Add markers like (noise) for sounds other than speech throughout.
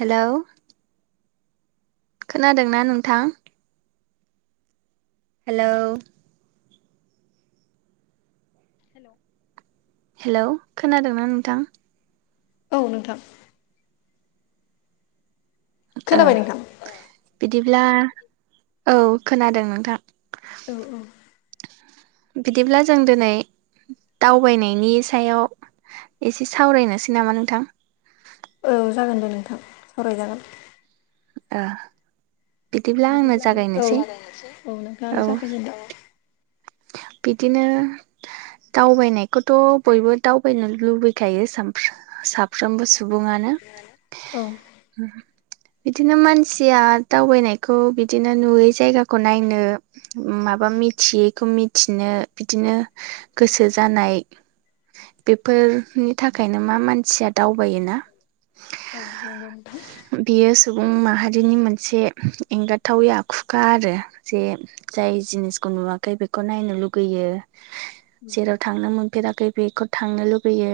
Hello खोनादोंना नोंथां? Hello hello hello खोनादोंना नोंथां? औ नोंथां। खोनाबाय एह, नोंथां बिदिब्ला औ खोनादों नोंथां। औ औ। बिदिब्ला जों दोनै दावबायनायनि सायाव एसे सावरायनोसै नामा नोंथां? औ जागोन दे नोंथां सावरायजागोन। ओ आंनो बिदिब्ला नोंथां आंनो जागायनोसै जागायनोसै, औ औ नोंथाङानो जागायग्रोदो औ। बिदिनो दावबायनायखौथ' बयबो दावबायनो लुबैखायो सानफ्रो साफ्रोमबो सुबुङानो। औ। (unintelligible) बिदिनो मानसिया दावबायनायखौ बिदिनो नुयै जायगाखौ नायनो माबा मिथियैखौ मिथिनो बिदिनो गोसो जानाय बेफोर नि थाखायनो मा मानसिया दावबायोना औ नोंगौ नोंथां। बियो सुबुं माहारिनि मोनसे एंगारथावै आखुखा आरो जे जाय जिनिसखौ नुवाखै बेखौ नायनो लुगैयो। जेराव थांनो मोनफेराखै बेखौ थांनो लुबैयो।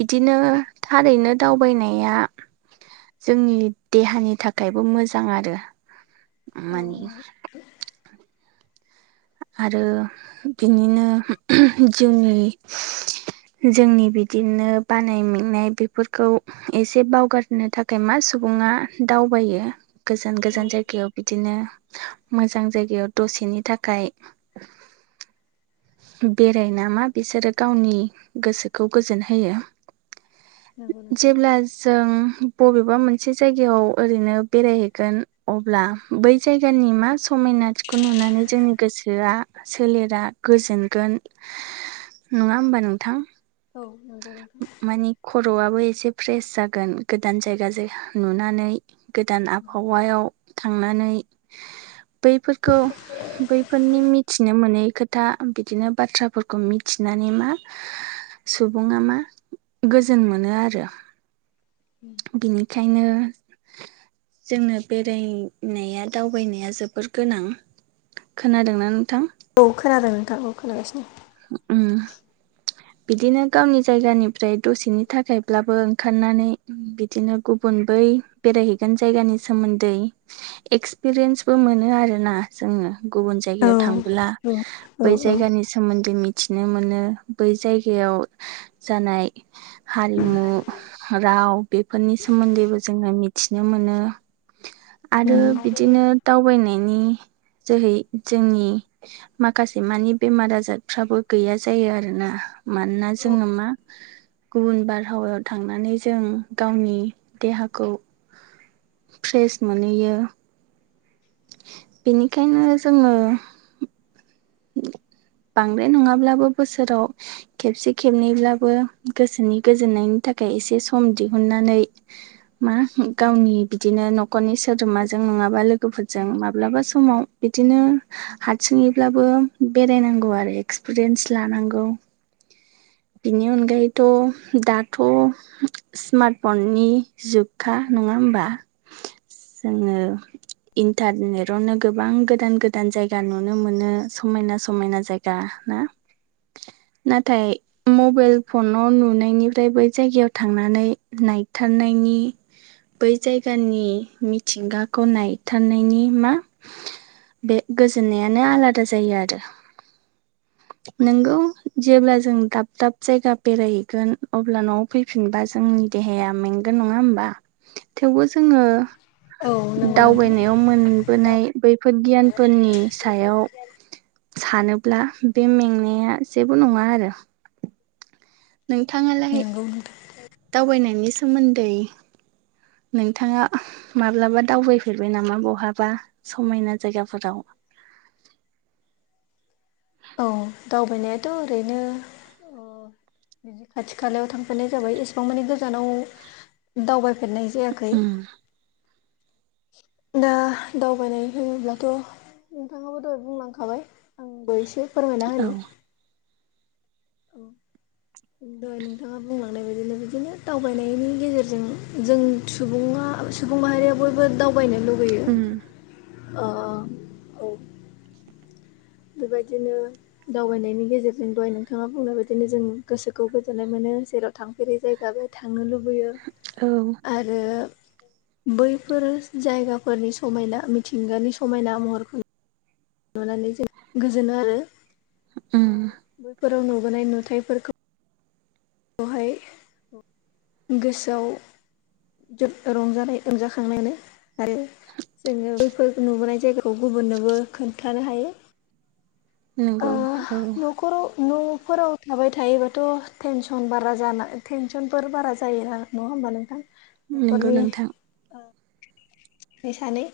बिदिनो थारैनो दावबायनाया जोंनि देहानि थाखायबो मोजां आरो औ मानि (inaudible) आरो बिनिनो जोंनि जोंनि बिदिनो बानाय मेंनाय बेफोरखौ एसे बावगारनो थाखाय मा सुबुङा दावबायो। गोजान गोजान औ जायगायाव बिदिनो मोजां जायगायाव दसेनि थाखाय बेरायना मा बिसोरो गावनि गोसोखौ गोजोन होयो। नंगौ नोंथां जेब्ला जों बबेबा मोनसे जायगायाव ओरैनो बेरायहैगोन अब्ला बै जायगानि मा समायनाथिखौ नुनानै जोंनि (unintelligible) सोलेरा गोजोनगोन नङा होमबा नोंथां? औ नंगौ नोंथां। माने खर'आबो एसे फ्रेस जागोन गोदान जायगा जाय नुनानै। गोदान आबहावायाव थांनानै बैफोरखौ बैफोरनि मिथिनो मोनै खोथा बिदिनो बाथ्राफोरखौ मिथिनानै मा सुबुङा मा गोजोन मोनो आरो (inaudible) बिनिखायनो जोंनो बेरायनाया दावबायनाया जोबोर गोनां। खोनादोंना नोंथां औ खोनादों नोंथां औ खोनागासिनो उम। बिदिनो गावनि जायगानिफ्राय दसेनि थाखायब्लाबो ओंखारनानै बिदिनो गुबुन बै बेरायहैगोन जायगानि सोमोन्दै एक्सपिरियेन्सबो मोनो आरोना जोङो। गुबुन औ जायगायाव थांबोला औ औ बै औ जायगानि सोमोन्दै मिथिनो मोनो बै जायगायाव जानाय हारिमु राव बेफोरनि सोमोन्दैबो जोङो मिथिनो मोनो आरो बिदिनो दावबायनायनि जोहै जोंनि माखासे मानि बेमार आजार फ्राबो गैया जायो आरोना मानोना जोंङो मा गुबुन बारहावायाव थांनानै जों गावनि देहाखौ फ्रेस मोनहैयो। बेनिखायनो जोङो बांद्राय नङाब्लाबो बोसोराव खेबसे खेबनैब्लाबो गोसोनि गोजोननायनि थाखाय एसे सम दिहुननानै मा गावनि बिदिनो न'खरनि सोद्रोमाजों नङाबा लोगोफोरजों माब्लाबा समाव बिदिनो हारसिङैब्लाबो बेरायनांगौ आरो एक्सपिरियेन्स लानांगौ बिनि अनगायैथ' दाथ' स्मार्टफननि जुगखा नङा होमबा जोंङो इन्टारनेटावनो गोबां गोदान गोदान जायगा नुनो मोनो समायना समायना जायगा ना? नाथाय मबाइल फनाव नुनायनिफ्राय बै जायगायाव थांनानै नायथारनायनि बै जायगानि मिथिंगाखौ नायथारनायनि मा बे गोजोननायानो आलादा जायो आरो। नोंगौ जेब्ला जों दाब दाब जायगा बेरायहैगोन अब्ला न'आव फैफिनबा जोंनि देहाया मेंगोन नङा होमबा थेवबो जोंङो औ नंगौ नोंथां दावबायनायाव मोनबोनाय बैफोर गियानफोरनि सायाव सानोब्ला बे मेंनाया जेबो नङा आरो। नोंथाङालाय नंगौ नोंथां दावबायनायनि सोमोन्दै नोंथाङा माब्लाबा दावबायफेरबाय नामा बहाबा समायना जायगाफोराव? औ दावबायनायाथ' ओरैनो बिदि खाथि खालायाव थांफेरनाय जाबाय एसेबां मानि गोजानाव दावबायफेरनाय जायाखै उम दा दावबायनाय होनोब्लाथ' नोंथाङाबो दहाय बुंलांखाबाय आंबो एसे फोरमायना औ होनि औ दहाय नोंथाङा बुंलांनाय बायदिनो बिदिनो दावबायनायनि गेजेरजों जों सुबुङा सुबुं माहारिया बयबो दावबायनो लुगैयो उम अ बेबायदिनो दावबायनायनि गेजेरजों दहाय नोंथाङा बुंनाय बायदिनो जों गोसोखौ गोजोननाय मोनो जेराव थांफेरै जायगा बेयाव थांनो लुबैयो औ। आरो बैफोर जायगाफोरनि समायना, मिथिंगानि समायना महरखौ नुनानै जों गोजोनो आरो। ओ उम। बैफोराव नुबोनाय नुथायफोरखौ खौहाय। गोसोआव जोब रंजानाय रंजाखांनायानो आरो। जोङो बैफोर नुबोनाय जायगाखौ गुबुननोबो खोन्थानो हायो। ओ नंगौ औ न'खराव न'फोराव थाबाय थायोबाथ' टेनसन बारा जाना टेनसनफोर बारा जायो नङा होमबा नोंथां? नंगौ न'खरनि नोंथां फैसानि।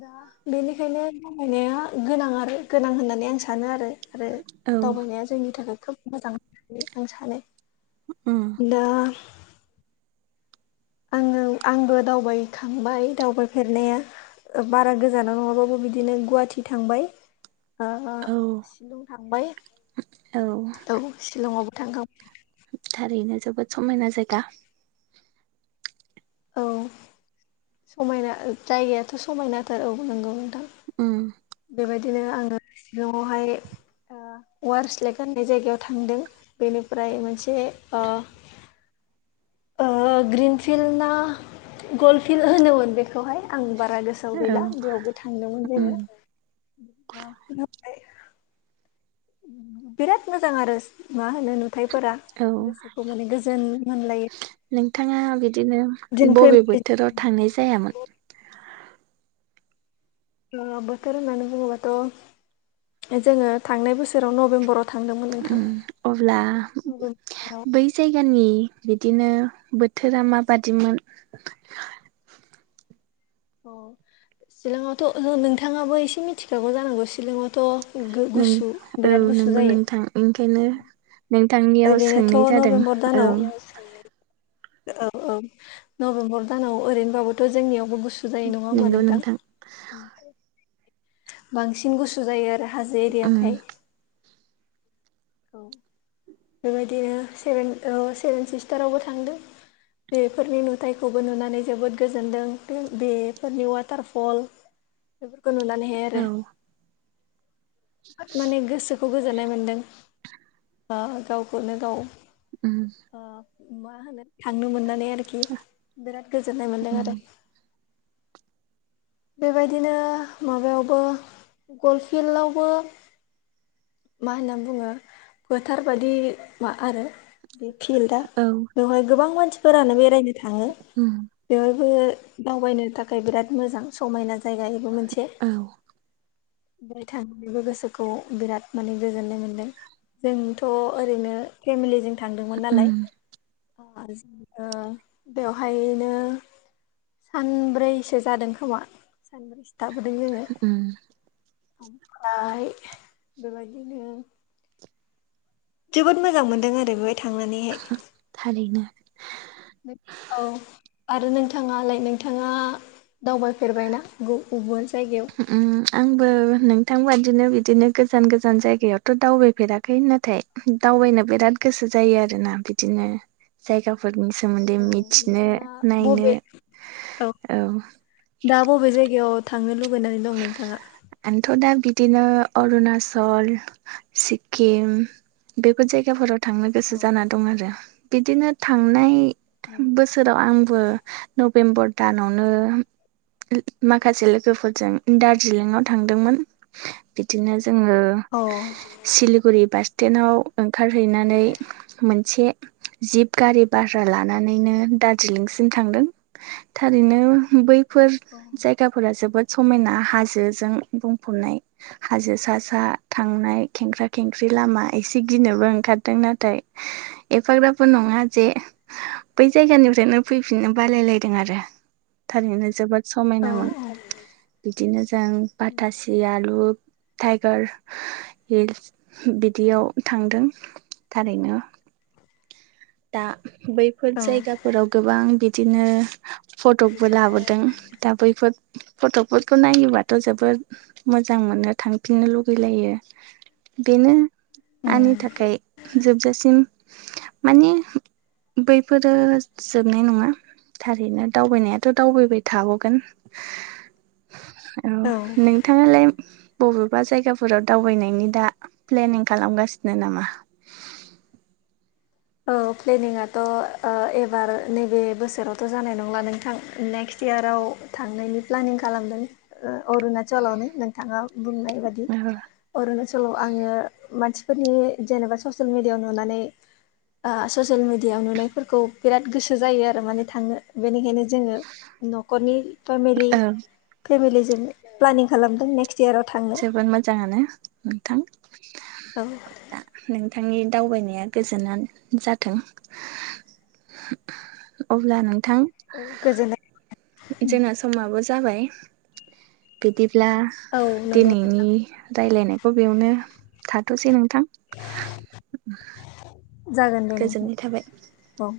दा बेनिखायनो खामायनाया गोनां आरो गोनां होननानै आं आं सानो आरो आरो औ दावबायनाया जोंनि थाखाय खोब मोजां होननानै आं सानो। उम। दा आङो आंबो दावबायखांबाय दावबायफेरनाया। बारा गोजानाव नङाबाबो बिदिनो गुवाहाटि थांबाय। आ औ शिलं थांबाय। औ। औ शिलङावबो थांखां (inaudible) थारैनो जोबोद समायना जायगा। औ समायना जायगायाथ' समायनाथार औ नंगौ नोंथां। उम। बेबायदिनो आङो शिलंआवहाय वार्स लेग होननाय जायगायाव थांदों बेनिफ्राय मोनसे ओ ओ ग्रिन फिल्ड ना गल्ड फिल्ड होनोमोन बेखौहाय आं बारा गोसो आव औ गैला बेयावबो थांदोंमोन उम जोङो। बिराद मोजां आरो मा होनो नुथायाइफोरा। औ नोंथाङा बिदिनो जों बबे फेमिलि बोथोराव थांनाय जायामोन? बोथोर होननानै बुङोबाथ' जोङो थांनाय बोसोराव नभेम्बराव थांदोंमोन उम नोंथां अब्ला बै नभेम्बर दानाव बे जायगानि बिदिनो बोथोरा माबादिमोन? अ सिलंआवथ' नोंथाङाबो एसे मिथिखागौ जानांगौ सिलंआवथ' गो नों गुसु औ बिराद गुसु नंगौ जायो। नोंथां ओंखायनो नोंथांनियाव सोंनाय ओरैनोथ' जादों नभेम्बर औ दानाव औ औ नभेम्बर दानाव ओरैनोबाबोथ' जोंनियावबो गुसु जायो नङा होमबा नोंथां? ओं बांसिन गुसु जायो आरो हाजो उम एरियाखाय। औ। बेबायदिनो सेभेन सेभेन सिस्टारावबो थांदों। बेफोरनि नुथायखौबो नुनानै जोबोद गोजोनदों। बे-बेफोरनि वाटारफल (inaudible) बेफोरखौ नुनानैहाय औ आरो माने गोसोखौ गोजोननाय मोनदों। गावखौनो गाव। उम आ मा होनो थांनो मोननानै आरो खि बिराद गोजोननाय मोनदों उम आरो। बेबायदिनो माबायावबो गल्फ फिल्डआवबो मा होननानै बुङो फोथार बायदि मा आरो बे फिल्डा औ बेवहाय गोबां मानसिफोरानो बेरायनो थांबाय उम बेबो दावबायनो थाखाय बिराद मोजां समायना जायगायबो मोनसे औ ओफ्राय थांनानैबो गोसोखौ बिराद माने गोजोननाय मोनदों जोंथ' ओरैनो फेमिलिजों थांदोंमोन नालाय उम बेवहायनो सानब्रैसो जादों खोमा सानब्रैसो थाबोदों जोंयो उम ओमफ्राय बेबायदिनो जोबोद मोजां मोनदों आरो बेवहाय थांनानैहाय थारैनो औ आरो नोंथाङालाय नोंथाङा दावबायफेरबायना ओबावबा जायगायाव उम आंबो नोंथां बादिनो बिदिनो गोजान गोजान जायगायावथ' दावबायफेराखै नाथाय दावबायनो बिराद गोसो जायो आरोना बिदिनो जायगाफोरनि सोमोन्दै औ मिथिनो नोंथाङा नायनो बबे औ दा बबे जायगायाव थांनो लुुबैनानै दं नोंथाङा आंथ' दा बिदिनो अरुणाचल सिक्किम बेफोर जायगा फोराव थांनो गोसो औ जाना दं आरो बिदिनो थांनाय नों बोसोर सोराव आंबो नबेम्बर दानावनो माखासे लोगोफोरजों दार्जिलिंआव थांदोंमोन बिदिनो जोङो औ सिलिगुरि बास स्टेन्डाव ओंखारहैनानै मोनसे जिब गारि भारा लानानैनो दार्जिलिंसिम थांदों थारैनो बैफोर जायगाफोरा जोबोद समायना हाजोजों बुंफबनाय हाजो सा सा थांनाय खेंख्रा खेंख्रि लामा एसे गिनोबो ओंखारदों नाथाय एफाग्राबो नङा जे बै जायगानिफ्रायनो फैफिननो बालायलायदों आरो थारैनो जोबोद समायनामोन बिदिनो जों मिथिगौ बाथासिया लु टाइगार हिलस बिदियाव थांदों थारैनो दा बैफोर जायगाफोराव गोबां बिदिनो फटकबो लाबोदों दा बैफोर फटकफोरखौ नायोबाथ' जोबोद मोजां मोननो थांफिननो लुगैलायो बेनो आंनि थाखाय जोबजासिम माने बैफोरो जोबनाय नङा थारैनो दावबायनायाथ' दावबायबाय थाबावगोन औ नोंथां नोंहालाय बबेबा जायगाफोराव दावबायनायनि दा प्लेनिं खालामगासिनो नामा औ प्लेनिंथ' एबार नैबे बोसोरावथ' जानाय नंला नोंथां नेक्स्ट इयाराव थांनायनि प्लेनिं खालामदों अरुणाचलावनो नोंथाङा बुंनाय बादि अरुणाचलाव आङो मानसिफोरनि जेनेबा ससियेल मिडियाआव नुनानै ससियेल मिडियाायाव नुनायफोरखौ बिराद गोसो जायो आरो माने थांनो बेनिखायनो जोङो न'खरनि फेमिलि औ फेमिलिजों प्लेनिं खालामदों नेक्स्ट इयाराव थां जोबोद मोजाङानो नोंथां औ दा नोंथांनि दावबायनाया गोजोनानो जाथों अब्ला नोंथां गोजोननाय जोंना समाबो जाबाय बिदिब्ला औ नंगौ दिनैनि रायलायनायखौ बेयावनो थाथ'सै नोंथां जागोन दे नोंथां गोजोननाय थाबाय। औ